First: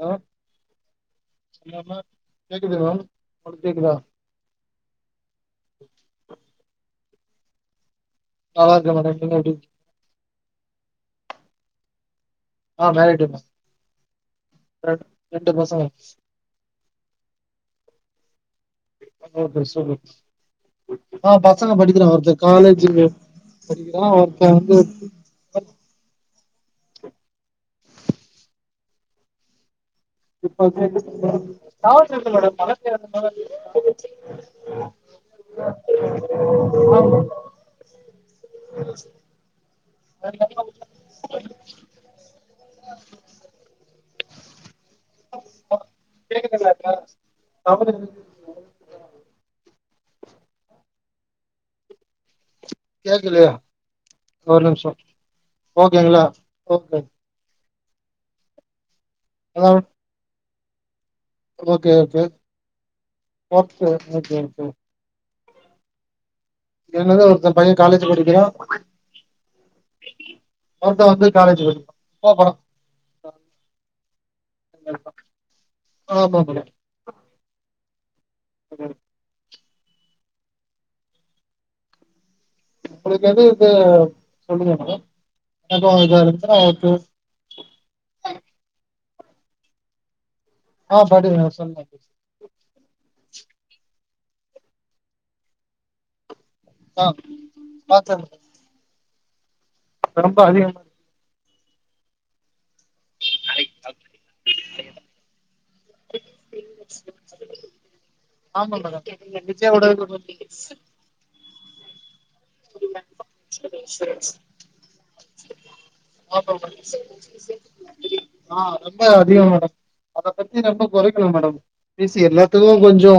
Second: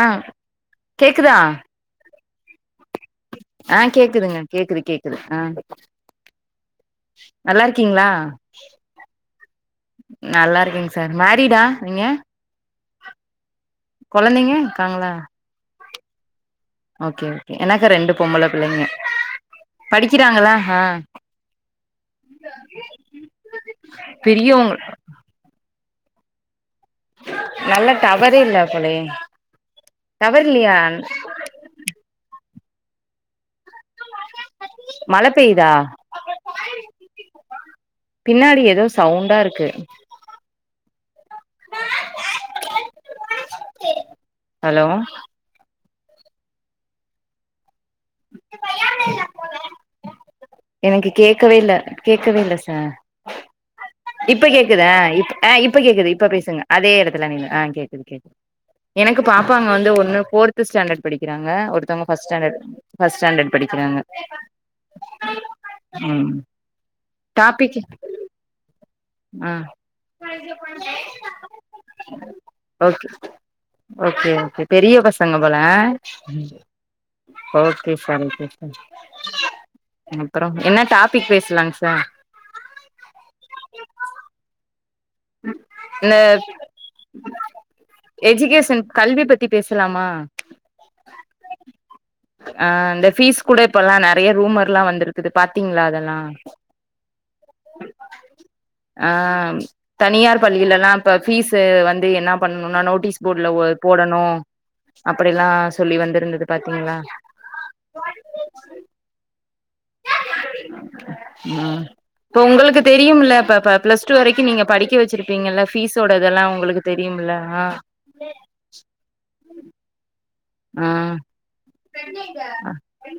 ஆ கேக்குதா கேக்குதுங்களா ஆ கேக்குதுங்க கேக்குது கேக்குது ஆ நல்லாருக்கீங்ளா நல்லா இருக்கே மேடம் நீங்க எப்டி நல்லாருக்கேங் சார் [unintelligible] நீங்க ஆ மேரிட் கொழந்தைங்க இருக்காங்ளா ஓகே ஓகே எனக்கு ரெண்டு பொம்பள பிள்ளைங்க படிக்கிறாங்களா ஆ ஆ பசங்க படிக்கிறா ஒருத்த காலேஜு படிக்கிறா ஒருத்த பெரியவங்க வந்து நல்ல டவரே இல்ல போலயே டவர் இல்லையா [unintelligible] இருக்கு மேடம் [unintelligible] மழ பெயுதா ஆமா. பின்னாடி எதோ சவுண்டாருக்கு [unintelligible] ஹலோ கேக்குதுல்லக்கா தாம எனக்கு கேடக்கவே இல்ல கேட்கவே இல்ல சா ஆ கேக்கலையா இப்ப ஒரு கேக்குது நிமிஷோ ஆஹ் இப்ப கேக்குது ஓகேங்களா இப்ப பேசுங்க அதே ஓகே இடத்துல நீங்க ஆ கேக்கு இருக்கே எனக்கு ஹலோ பாப்பாங்வந்து ஒண்ணு போரு த்ஸ்டண்டட் படிக்றாங்க ஓகே ஒருத்தவங்க okay first standard first standard okay படிக்றாங்க ஓகே ஓகே ம் என்னது ஒருத்த பைய டாபிக் காலேஜ் படிக்கிறா ஆ ஒருத்த வந்து காலேஜ் படிக்கிறா அப்பா படம் ஓகே ஓகேஓகே பெரிய பசங்க போல ஆமா மேடம் ஆ ஓகே சரி [inaudible] அப்ரோ என்ன டாபிக் பேசலாங் சார் சொல்லுங்கமேடம் [inaudible] எஜுகேஷன் கல்விபத்தி பேசலாமா ஆஹ் படுவே நசொன்னேன் ஆ இந்த ஃபீஸ் கூட இப்பலா நறய ரூமர்லா வந்திருக்குது பாாரத்தீங்ளா அதெலா ஆஹ் ஆ சர் ஆஹம் தனியார் பள்ளியிலல்லாம் ப்ப ஃபீஸ் வந்து வந்து என்ன பண்ணணுன்னா நோட்டீஸ் போட்ல ஒ போடணு அப்படிலா சோல்லி வந்திருந்துது பத்தீங்களா ஆமா ம் [unintelligible] இப்ப உங்களுக்கு தெரியும்ல ப்ப இப்ப பிளஸ்டூ வரைக்கு நீங்க படிக்க வச்சிரு ஆ ஆஹ் ரொம்ப அதிகம் மேடம் அதபத்தி ரொம்ப ஆ குறைக்கனு மேடம் பேசி எல்லாத்துக்கு கொஞ்சோ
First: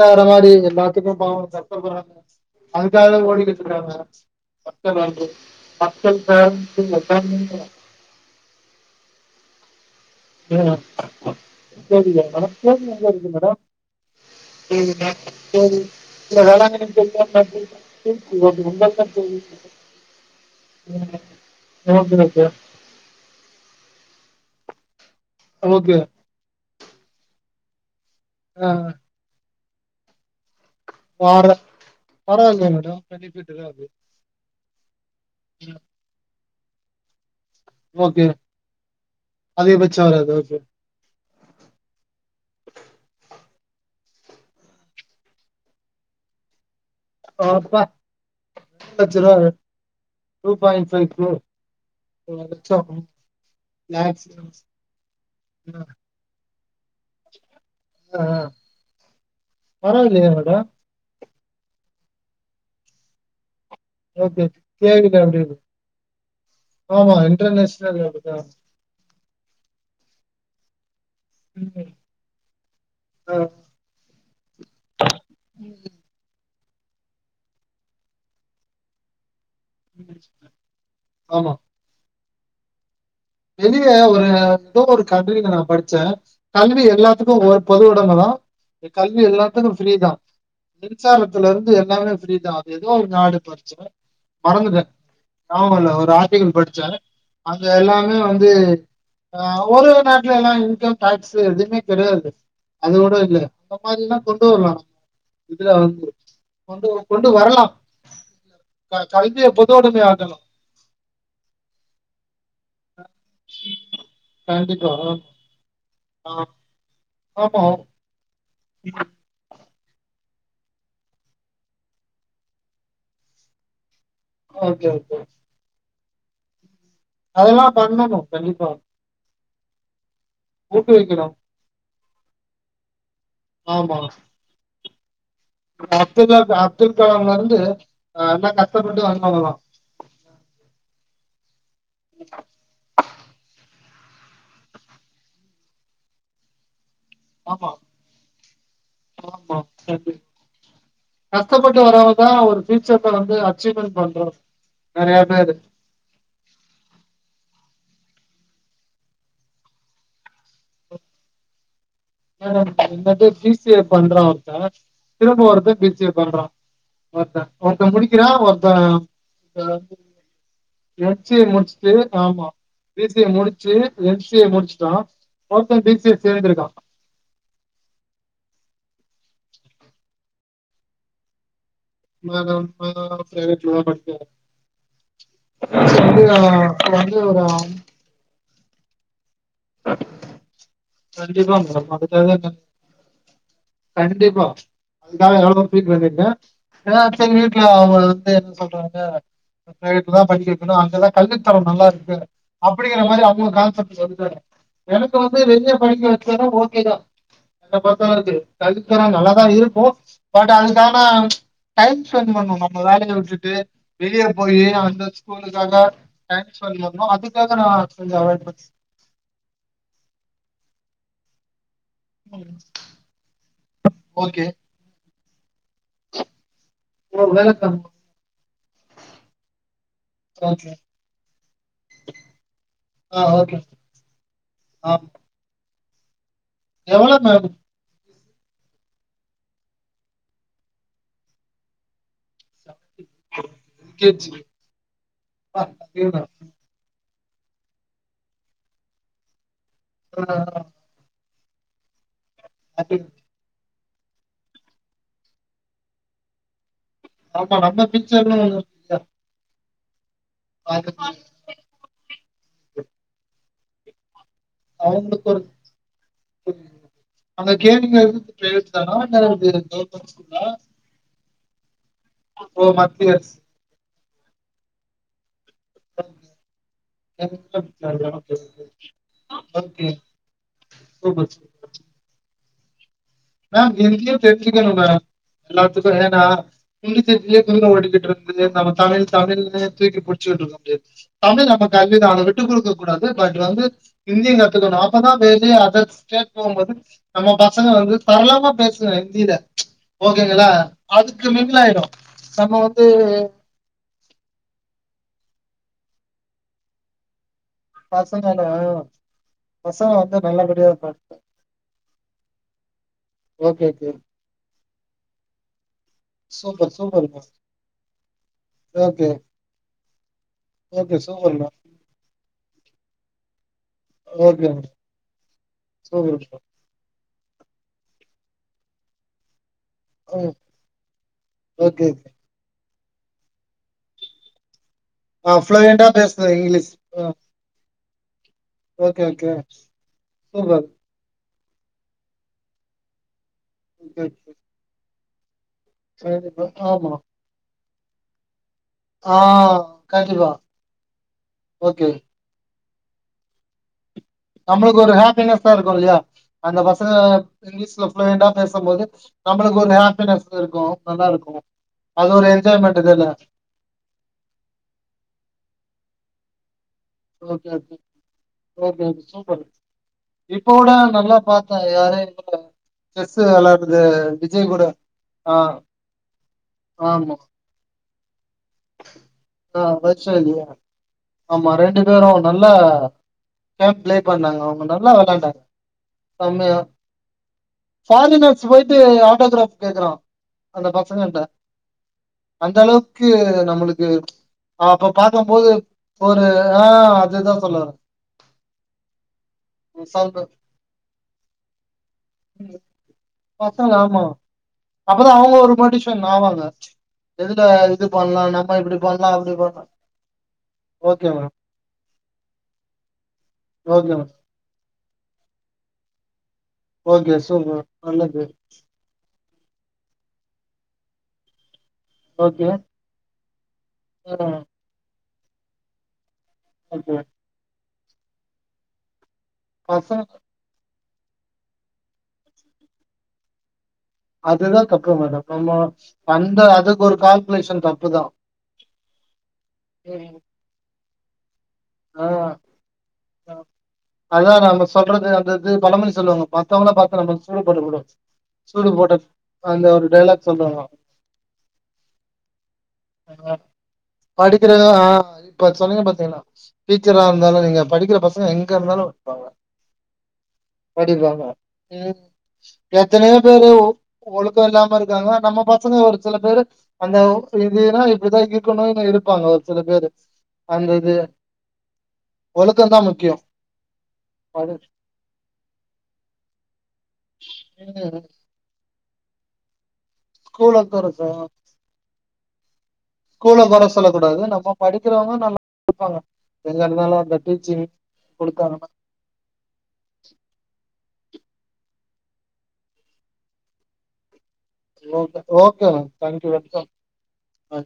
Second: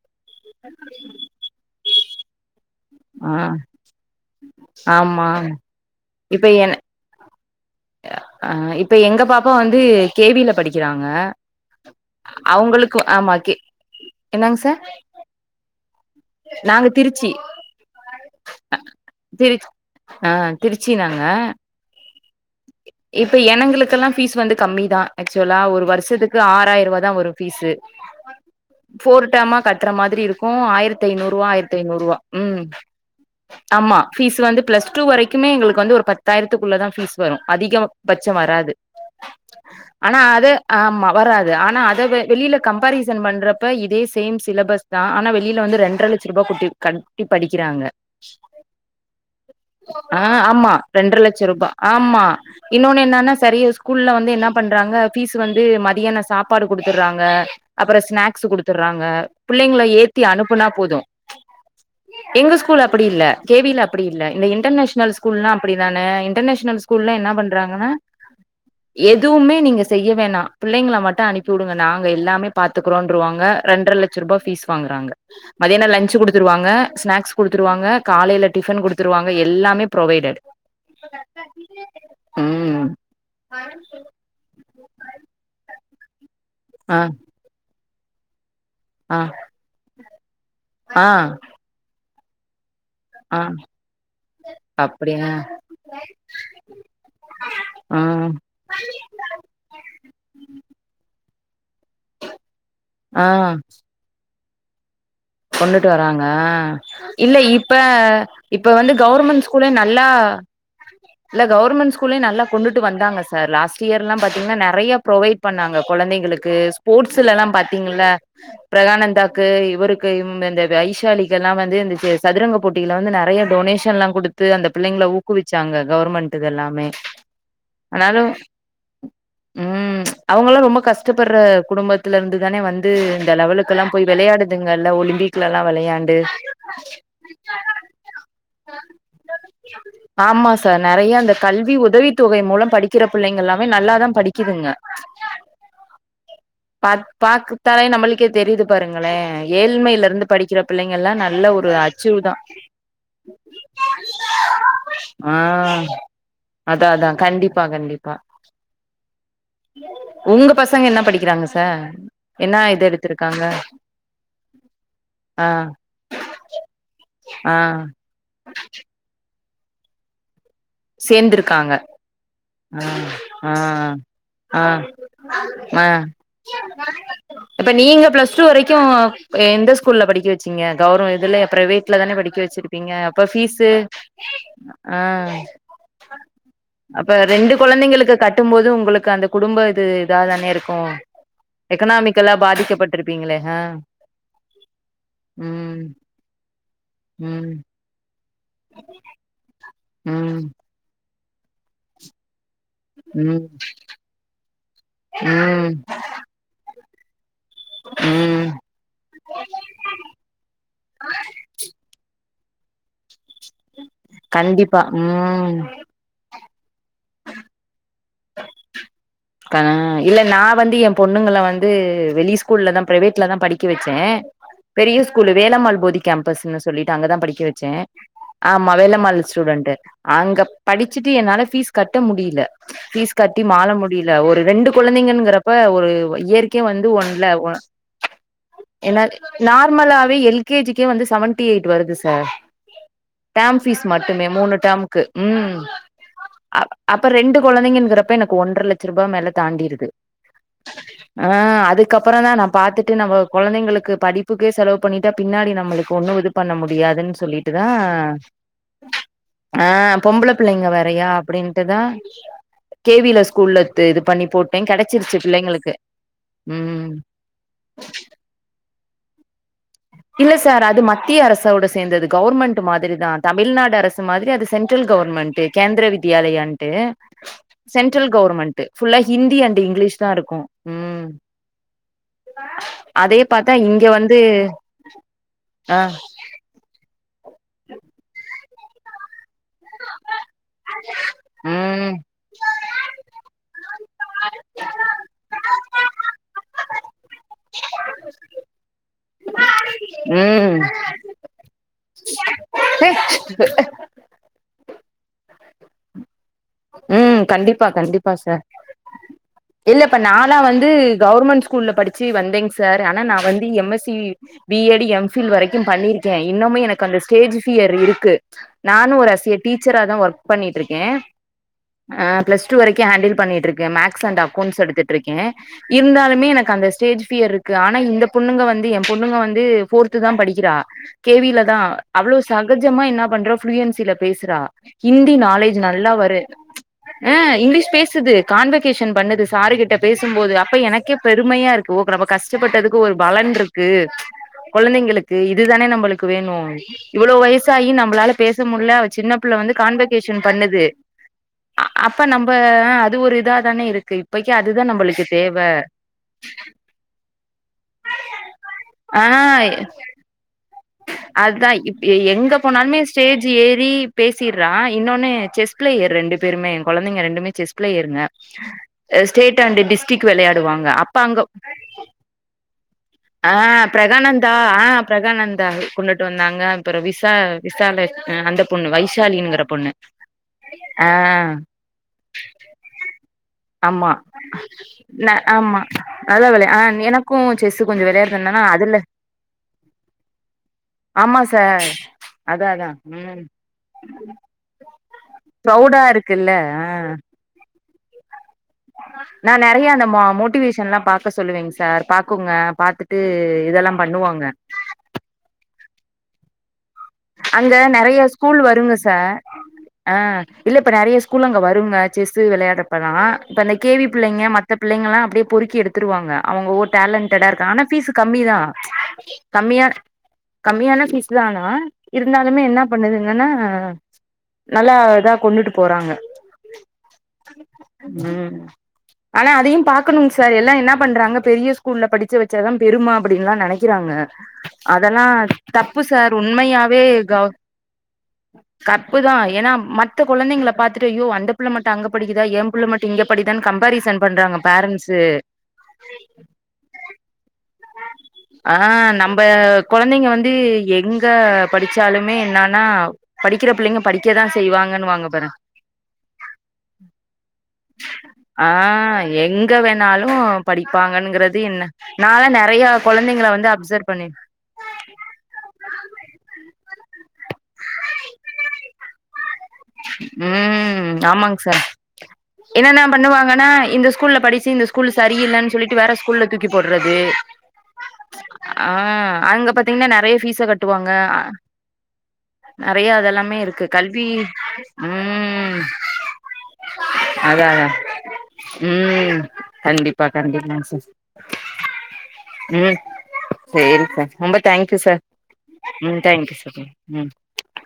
வேற மாரி எல்லாத்துக்கு பாவோ கஷ்டப்படுறாங்க அதுக்காக ஆ ஓடிகிட்டு இருக்காங்க ஆமா [inaudible] ம் ஆஹ் இப்ப எங்க பாப்பா வந்து கே வி ல ஹ படிக்கிறாங்க சேரி மேடம் கே வி அவங்களுக்கு எங்க இருக்கு ஆமா கே மேடம் என்னங்க கே சார் வி னா கே வி நாங்க வேளாங்கண்ணின்னு திருச்சி சொல்லுவாகளே திரு ஆ திருச்சி நாங்க [inaudible] இப்ப என்னங்களுக்கெல்லா பீஸ் வந்து கம்மி தா ஆக்சுவலா ஒரு ஓகே. வருஷத்துக்கு ஆறாயிர ரூபா தா வரோ ஃபீஸ்சு ஆ ஃபோர் டெமா கட் கட்ர மாதிரி இருக்கோ ஆயிரத் ஆயிரத்தி ஐநூறு பர ரூபா ஆயிரத்தி ஐநூறு ரூபா ம் பரவாயில்லையா மேடம் பெனிஃபிட் தா ஆமா அது பீஸ் வந்து பிளஸ் டூ வரைக்குமே எங்களுக்கு வந்து ஒரு பத்தாயிரத் இது குள்ள தா ஃபீஸ் வரோ ஓகே அதிகபட்சம் வராது அதிகபட்ச ஆனா வராது அத ஓகே வராது ஆனா அத வெளியில கம்பாரிசன் பண்றப்ப இதே பீஸ் சேம் சிலபஸ் தா ஆனா வெளியில வந்து ரெண்டர லட்ச ரூபா கொட்டி கட்டி அப்பா படிக்கிறாங்க ரெண்டு லட்ச ரூபா ஆஹ் டூ ஆமா பாயிண்ட் ஃபைவ் ரெண்டர க்ரோர் லட்ச ரூபா ஆமா லட்சம் இன்னொன்னு என்னன்னா சரியா ஸ்கூல்ல லாக்ஸ் வந்து என்ன பண்றாங்க ஃபீஸ் வந்து ஆ மதியான சாப்பாடு குடுத்துட்றாங்க அப்புறோ ஆ ஸ்நாக்ஸ் குடுத்துட்றாங்க பிள்ளைங்கள ஏத்தி பரவாயில்லையே மேடம் அனுப்புனா போதோ எங்க ஸ்கூல் அப்டி இல்ல கே வி ல அப்டி இல்ல ஓகே இந்த இன்டர்நேஷனல் கேவில அப்படி ஸ்கூல்லா இருக்கு அப்டித்தானே இன்டர்நேஷனல் த ஸ்கூல்ல ஆமா என்ன பண்றாங்கன்னா இன்டர்நேஷனல் அப்படிதான் எதுவுமே நீங்க செய்ய வேணா பிள்ளைங்கலா மாட் டோ அனுப்பி விடுங்க ம், நாங்க எல்லாமே பாத்துக்குறோம் ஆ, அப்டின்றுவாங்க இரண்டரை லட்ச ரூப பீஸ் வாங்குறாங்க மதியம் லஞ்ச் குடுத்துருவாங்க ஸ்நாக்ஸ் குடுத்துருவாங்க காலையில டிஃபன் குடுத்துருவாங்க எல்லாமே ம். ப்ரொவைடட் ஆமா உம் வெளியே ஒரு ஏதோ ஒரு கண்ட்ரில நா படிச்சே கல்வி ஆ எல்லாத்துக்கோ ஒரு பொதுவுடம தா இந்த ஆ கல்வி எல்லாத்துக்கோ ஃப்ரீதா ஆ மின்சாரத்துல இருந்து எல்லாமே ஃப்ரீதா எதோ ஒரு நாடு ஆ படிச்சே மறந்துட்டே அப்படியா நியாபக இல்ல ஒரு ஆர்டிக்கல் படிச்சே அங்க எல்லா ஆ வெளிய வந்து அஹ் வெளிநாட்லலா இன்கம் டாக்ஸ் ஸு எதுவு தெரியாது ஃபஸ்ட் அது கூட இல்ல ஆ அந்த மாரிலா உண்டியல்ல கொண்டுட்டு வராங்க கொண்டு இல்ல வரலாம். இப்ப இப்ப வந்து க கவர்மெண்ட் கல்விய ஸ்கூலே பொதுவுடைமை நல்லா ஆக்கணும். இல்ல கவர்மெண்ட் ஸ்கூலே நல்லா கொண்டுட்டு வந் தாங்க சார் லாஸ்ட் இயர்லா பாத்தீங்னா கண்டிப்பா. நெறைய ப்ரொவைட் பண்ணாங்க ஆ. கொழந்தைங்களுக்கு ஸ்போர்ட்ஸ் ஸ்லலாம் ஆமா. பாத்தீங்கள்ல பிரயானந்தாக்கு இவருக் கு இந்தந்த வைசாலிகெல்லாம் வந்து இந்த செ சதுரங்க போட்டில வந்து நெறையா டொனேஷன்லா குடுத்து அந்த ஓகே, பிள்ளைங்கள ஓகே. ஊக்குவிச்சாங்க கவர்மெண்ட்டு இதெல்லாமே அதெல்லாம் ஆனாலு பண்ணணும். கண்டிப்பா. உம் அவ்ங்களா ரொம்ப ஊக்குவிக்கணும். கஷ்டப்பட்ற குடும்பத்துல இருந்து தானே வந்து இந்த லெவலுக்கெல்லா ஆமா. போய் வெளயாடுதுங் கள்ல ஒலிம்பிக் குலலா வெளையாண்டு அப்துல்லா அப்துல் கலாம்லருந்து அ எல்லாம் கஷ்டப்பட்டு வந்தவங்கதான். ஆமா சார் நெறையா இந்த கல்வி உதவித்தொகை மூலம் படிக்கிற பிள்ளைங்க எல்லாமே நல்லாதா படிக்குதுங்க பா ஆமா, பாக்கப்பே நம்மளுக்கே தெரியுது பாருங்களே ஆமா. ஏழ்மைல கண்டிப்பா. இருந்து படிக்கிற பிள்ளைங்கலா நல்ல ஒரு கஷ்டப்பட்டு வரவங்க அச்சீவ் தா தான் ஒரு ஃபியூச்சர்ல வந்து அச்சீவ்மென்ட் பண்றோம். நெறைய பேரு. ஆஹ் அதா அதா கண்டிப்பா கண்டிப் பா உங்க பசங்க என்ன படிக்கிறாங்க சார் என்ன ஆஹ் இது எ மக எடுத்திருக்காங்க? பி சி எ பண்றா ஒருத்த திரும்ப ஆ ஒருத்த பி சி எ பண்றா ஒருத்த ஆ ஒருத்த முடிக்கிறா ஒருத்த இப்பலருந்து எம் சி எ சேந்திருக்காங்க முடிச்ட்டு ஆமா ஆ பி சி எ ஆ முடிச்சு எம் சி எ ஆ முடிச்ட்டா ஒருத்த ஆ பி சி எ சேந்திருக்கா இப்ப நீங்க பிளஸ் டூ வரைக்கு அஹ் எந்த ஸ்கூல்ல படிக்க வச்சீங்க கவுர்ம இதுல பிரைவேட் ல தான படிக்க மேடம் வச்சிருப்பீங்க அப்ப ஃபீஸு பிரைவேட்ல ஆஹ் ட ஃபீஸ் வந்து டுவென்டி கூடலாம் கும் போது உங்களுக்கு அந்த குடும்ப இது இதா தானே இருக்கு கண்டிப்பா மேடம் எக்கனாமிக்கலா அதுக்காகதா பாதிக்கப்பட்டிருப்பீங்களே ஆ கண்டிப்பா அதுக்காக நானுமே ம் ஃபீல் பண்ணீட்டே எல்லாரு செரின் ம் வீட்ல அவ சேரினு சொல்றாங்க ப்ரைவேட்லா ம் படிக்க வெக்குனு அங்க தா கல்வித்தரம் நல்லாருக்கு அப்பிடிங்கிற மாரி ம் அவுங்க கான்செப்ட்டு சொல்றாங்க எனக்கு வந்து வெளிய ம் படிக்க வச்சாலு ஓ கேதா என்ன பொர்த்த ம் [unintelligible] கல்வித்தரோ நல்லாதா இருக்கு பட் அதுக்கான ச்ச டைம் ஸ்பெண் பண்ணு நம்ம வேலய விட்டுட் ட்டு வெளியே போயி கண்டிப்பா அந்த ம் ஸ்கூலுக்காக டைம் ஸ்பெண் பண்ணு அதுக்காக நா கொஞ்சோ அவாய்ட் பண் [unintelligible] அ இல்ல நா வந்து எ பொண்ணுங்கள வந் து வெளி ஸ்கூல்ல தா ப்ரேவேட்ல தா படிக் க வச்சே ஓகே பெரிய ஸ்கூலு வேலம்மாள் போதி கேம்பஸ்ன்னு சொல்லிட்டு அங்கதா ஓ படிக்க வெச்சே வேலக்காரமா ஆமா வேலம்மாள் ஸ்டூடண்ட்டு அங்க ஓகே படிச்சுட்டு என்னால ஃபீஸ் கட்ட முடியில ஃபீஸ் ஆ கட்டி ஓகே மால முடில ஒரு ரெண்டு ஆ கொழந்தைங்கன்ங்றப்போ அ ஒரு வ இயர் க்கே வந்து எவ்வளோ ஒண்ல மேம் ஒன் ஏன்னா நார்மலாவே எல்கேஜிக்கே வந்து செவன்டி யேட் வருது சா க டேம் ஃபீஸ் மட்டுமே எல்கேஜி மூணு டேம்க்கு ம் அப்பா அதேதா அ அப் ப்ப ரெண்டு கொழந்தைகங்கிறப்ப எனக்கு ஒன்ற லட்ச ரூபா மேல தாண்டிரு [inaudible] அ அதுக்கப் பறோ தா நா பாத்துட்டு அது நம்ம கொழந்தைங்களுக்குப் படிப்புக்கே செலவு பண்ணிட்டா பின்னாடி நம்மளுக்கு ஒன்னு இது பண்ண மு டியாதுன்னு ஆமா சொல்லிட்டுதா நம்ம பீச்சர்னு ஒண்ணு இருக்கு அ பொம்பள பிள்ளைங்க இல்லையா வேறயா அது அப்டின்ட்டுதா கேவில ஸ் கூல்லத்து இது பண்ணிப் அவங்களுக்கு ஒரு ம் அந்த கேமிங்க எதுத்து பேசு தானா இல்ல [unintelligible] தவுடஸ் சேர்ந்தது கவர்மெண்ட் ஓ மாதிரி தா மத்திய அரசு தமிழ்நாடு அரசு மாதிரி அது சென்ட்ரல் கவர்மெண்டே கேந்திர வித்தியாலயாண்ட்டு சென்ட்ரல் ஓகே கவர்மெண்ட் புல்லா ஹிந்தி அண்ட் ஓகே இங்கிலீஷ் தா இருக்கு உம் சூப்பர் சூப்பர் [unintelligible] மேம் எங்கயோ பேசிகிட்டே இருந்த மேடம் ஆ எல்லாத்துக்கு [unintelligible] இன்னு ஓடிக்கிட்டுற்கு [unintelligible] தமிழ்ழே தூக்கி புடிச்சுட்டு இருக்க முடியாது தமிழ் நம்ம ம் கல்விதான விட்டுக் கொடுக்க கூடாது பட் வந்து இந்தியு கத்துக்கணு அப்பதா வெளிய அதர் ஸ்டேட் போகும்போது நம்ம பசங்க வந்து சரலமா பேசுவே இந்தில ஓகேங்களா அதுக்கு மே ஃபுல்லாயிடு ஹச் ம் கண்டிப் ப்பா கண்டிப்பா பசங்கள சார் பசங்க இல்லப்ப நானா வந்து நல்லபடியா பாத்து கவர்மெண்ட் ஸ்கூல்ல படிச்சு வந்தேங்க சார் ஆனா நா வந்து okay M S okay C B எடு எம் பில் வரைக்கு பண்ணிருக்கே இன்னுமே சூப்பர் எனக்கு அந்த சூப்பர் மேம் ஸ்டேஜ் பியர் இருக்கு நானும ஓகே ஒரு ஆஸ் எ டீச்சரா தா ஒர்க் பண்ணிட்ருக்கே ஓகே சூப்பர் மேம் அ பிளஸ்டு வரைக்கு ஹேண்டில் பண்ணிற்றிக்கே maths and okay accounts ma'am எடுத்துட்டு இருக்கே சூப்பர் இருந்தாலுமே எனக்கு அந்த ஸ்டேஜ் பியர் இருக்கு ஆனா இந்த பொண்ணுங்க வந்து ஏ பொண்ணுங்க வந்து போர்து தா மேம் படிக்கிறா கேவியில தான ஓகே அவ்ளோ சக ஜமா என்ன பண்ற ஃப்ளுவென்சியா பேசுறா நா ஆ்ப்ளூயண்டா பேசுறது இங்கிலீஷ் ஆ ஆஹ் இங்கீஷ் ஸ் பேசுது கான்வெகேஷன் ஓகே, பண்ணுது ஓகே. சாரு கிட்ட பேசும்போது அப்ப சூப்பர். எனக்கே பிரப் அருமையா இருக்கு ஓ நம்ம கஷ்டப்பட்டதுக்கு ஒரு பலன்ருக் க்கு ஓகே, ஓகே. குழந்தைங்களுக் தையுப் இதுதானே நம்மளுக்கு வேணு கண்டிப்பா. ஆமா. இவ்வளோ வயசு காயி நம்ளால பேச த்து முட்ல அவ சின்ன ஆ பிள்ள வந்து கான்வகேஷன் கண்டிப்பா. பண்ணுது அ ஓகே. அப்ப நம்ம அது ஒரு இதா தானே இருக்கு இப்பைக்கு அதுதா நம்மளுக்கு ஒரு தேவ ஹாப்பினஸ் ஆ இருக்கு இல்லையா அந்த பசங்க இங்கிலீஷ்ல ஃப்ளுயெண்டா பேசு போது ஆ நம்மளுக்கு ஒரு ஹாப்பினஸ் இருக்கு அதுதா இப்எங்க போனாலுமே தான. ஸ்டேஜ் ஏறி பேசிடுறா இன்னொன்னு செஸ் பிளே ரெண்டு பேருமே என் கொழந்தைங்க ரெண்டுமே ஓகே, செஸ் ஓகே. பிளேருங்க okay, okay. State super. And district இப்போ விளையாடுவாங்க கூட அப்ப நல்லா அங்க பார்த்தேன். யாரு இவங்க செஸ் ஆ விளையாடுறது பிரகானந்தா விஜய் ஆ கூட. ஆ பிரகானந்தா கொண்டுட்டு வந்தாங்க அப்றோ விசா ஆமா. விசால ஆ அந்த பொண்ணு வைசாலிங்கர ஆ பொண்ணு வைஷ்ணவி. ஆ ஆமா பேரும் நல்லா கேம் ஆமா ப்ளே பண்ணாங்க. அவங்க நல்லா இல்ல விளையாண்டாங்க. ஆமா நல்ல வேளைய செம்மையா ஆ எனக்கு செஸ் ஃபாரினர்ஸ் போயிட்டு ஆட்டோகிராப் கேக்கற அந்த ஆமா பசங்கள்டே சார் அதா அந்த அதா அளவுக்கு ம் நம்மளுக்கு அப்ப பாக்கபோது ப்ரௌடா ஒரு இருக்குல்ல ஆ அதுதா சொல்ல வரே நா நெறைய அந்த ம சவுண்ட் மோட்டிவேஷன்லா பாக்க சொல்லுவேங் சார் பாக்குங்க பாத்துட்டு இதெல்லா பசங்க ஆமா பண்ணுவாங்க அப்பதான் அவங்க ஒரு மோட்டிவேஷன் ஆவாங்க எதுல அங்க இது நெறைய பண்ணலாம் ஸ்கூல்ல நம்ம வருங்க இப்படி சார் பண்ணலாம் அப்படி பண்ணலாம் ஆ இல்ல இப்ப நெறைய ஓகே ஸ்கூல் மேம் அங்க வருங்க செஸ் வெளையாற அப்பளா இப்ப அந்த கே வி ஓகே பிள்ளை மேம் மத்த பிள்ளைல்லா அப்படியே பொறுக்கி எடுத்து திருவாங்க அவங்க ஓ ஓகே டேலென்டடா இருக்காங்க சூப்பர் ஆனா ப்ஃபீஸ் நல்லது கம்மிதா கம்மியா கம்மியான ஃபீஸ் தானா இருந்தாலுமே ஓகே என்ன பண்ணுதுங்கன்னா நல்லா இதா கொண்டுட்டு போறாங்க ஓகே உம் ஆனா அதையு பசங்க பாக்கணுங்க சார் எல்லா என்ன பண்றாங்க பெரிய ஸ்கூல்ல படிச்ச வெச்சதா பெருமா அப்படின்னுல்ல நெனைக் கிறாங்க அதுதான் தப்பு அதெல்லா மேடம் நம்ம தப்பு சார் அந்த உண்மையாக [unintelligible] அதுக்கு ஒரு கால்குலேஷன் தப்பு தான் கப்புதா ஏன்னா மற்ற கொழந்தைங்க பாத்து த்தேயூ அந்த பிள்ள மட்டு அங்க படிக்குதா ஆஹ் என் பிள்ள மட்டு இங்க படிடா கம்பரிசன் பண்றாங்க அதான் நம்ம பேரண்ஸ் சொல்றது அந்த இது பழமொழி சொல்லுவாங்க மத்தவங்கள பார்த்து நம்ம சூடு போட்டக்கூடாது ஆ சூடு போட்ட நம்ம அந்த ஒரு கொழந்தைங்க டைலாக் வந்து சொல்லுவாங்க எங்க படிச்சாலுமே என்னன்னா ஆ, படிக்கிற பிள்ளைங்க படிக்கதா படிக்கிறது ஆ, செய்வாங்கன்னு வாங்க பாறே இப்ப சொன்னீங்க பாத்தீங்கன்னா டீச்சரா இருந்தாலும் நீங்க படிக்கிற பசங்க ஆ எங்க இருந்தாலும் இருப்பாங்க எங்க வேணாலு படிப்பாங்க படிப்பாங்கங்கிறது என்ன ம், நாலா நொ எத்தனையோ பேரு ஒழுக்கம் இல்லாம இருக்காங்க நம்ம பசங்க ஒரு சில பேரு அந்த இதுன்னா இப்படிதான் இருக்கணும் இருப்பாங்க ஒரு சில பேரு அந்தது என்னன்ன பண்ணுவாங்கன்னா இந்த ஸ்கூல்ல படிச்சு அது இந்த ஸ்கூல் சரியில்லன்னு சொல்லிட்டு வேற ஸ்கூல்ல தூக்கி போடுறது ஆஹ் அங்க பத்த தீங்கன்னா நிறைய பீஸ ஸ்கூலை குறை கட்டுவாங்க நிறைய அதெல்லாமே ஸ்கூலை இருக்கு குறை கல்வி சொல்லக்கூடாது நம்ம படிக்கிறவங்க நல்லா உம் இருப்பாங்க எங்க இருந்தாலும் அந்த அத டீச்சிங் அதான் குடுத்தாங்கன்னா உம் கண்டிப்பா கண்டிப்பா சார் [inaudible] உம் சேரிபா ரொம்ப thank you sir okay okay ma'am ம் தேங்க்யூ வெல்கம் ம் ஆ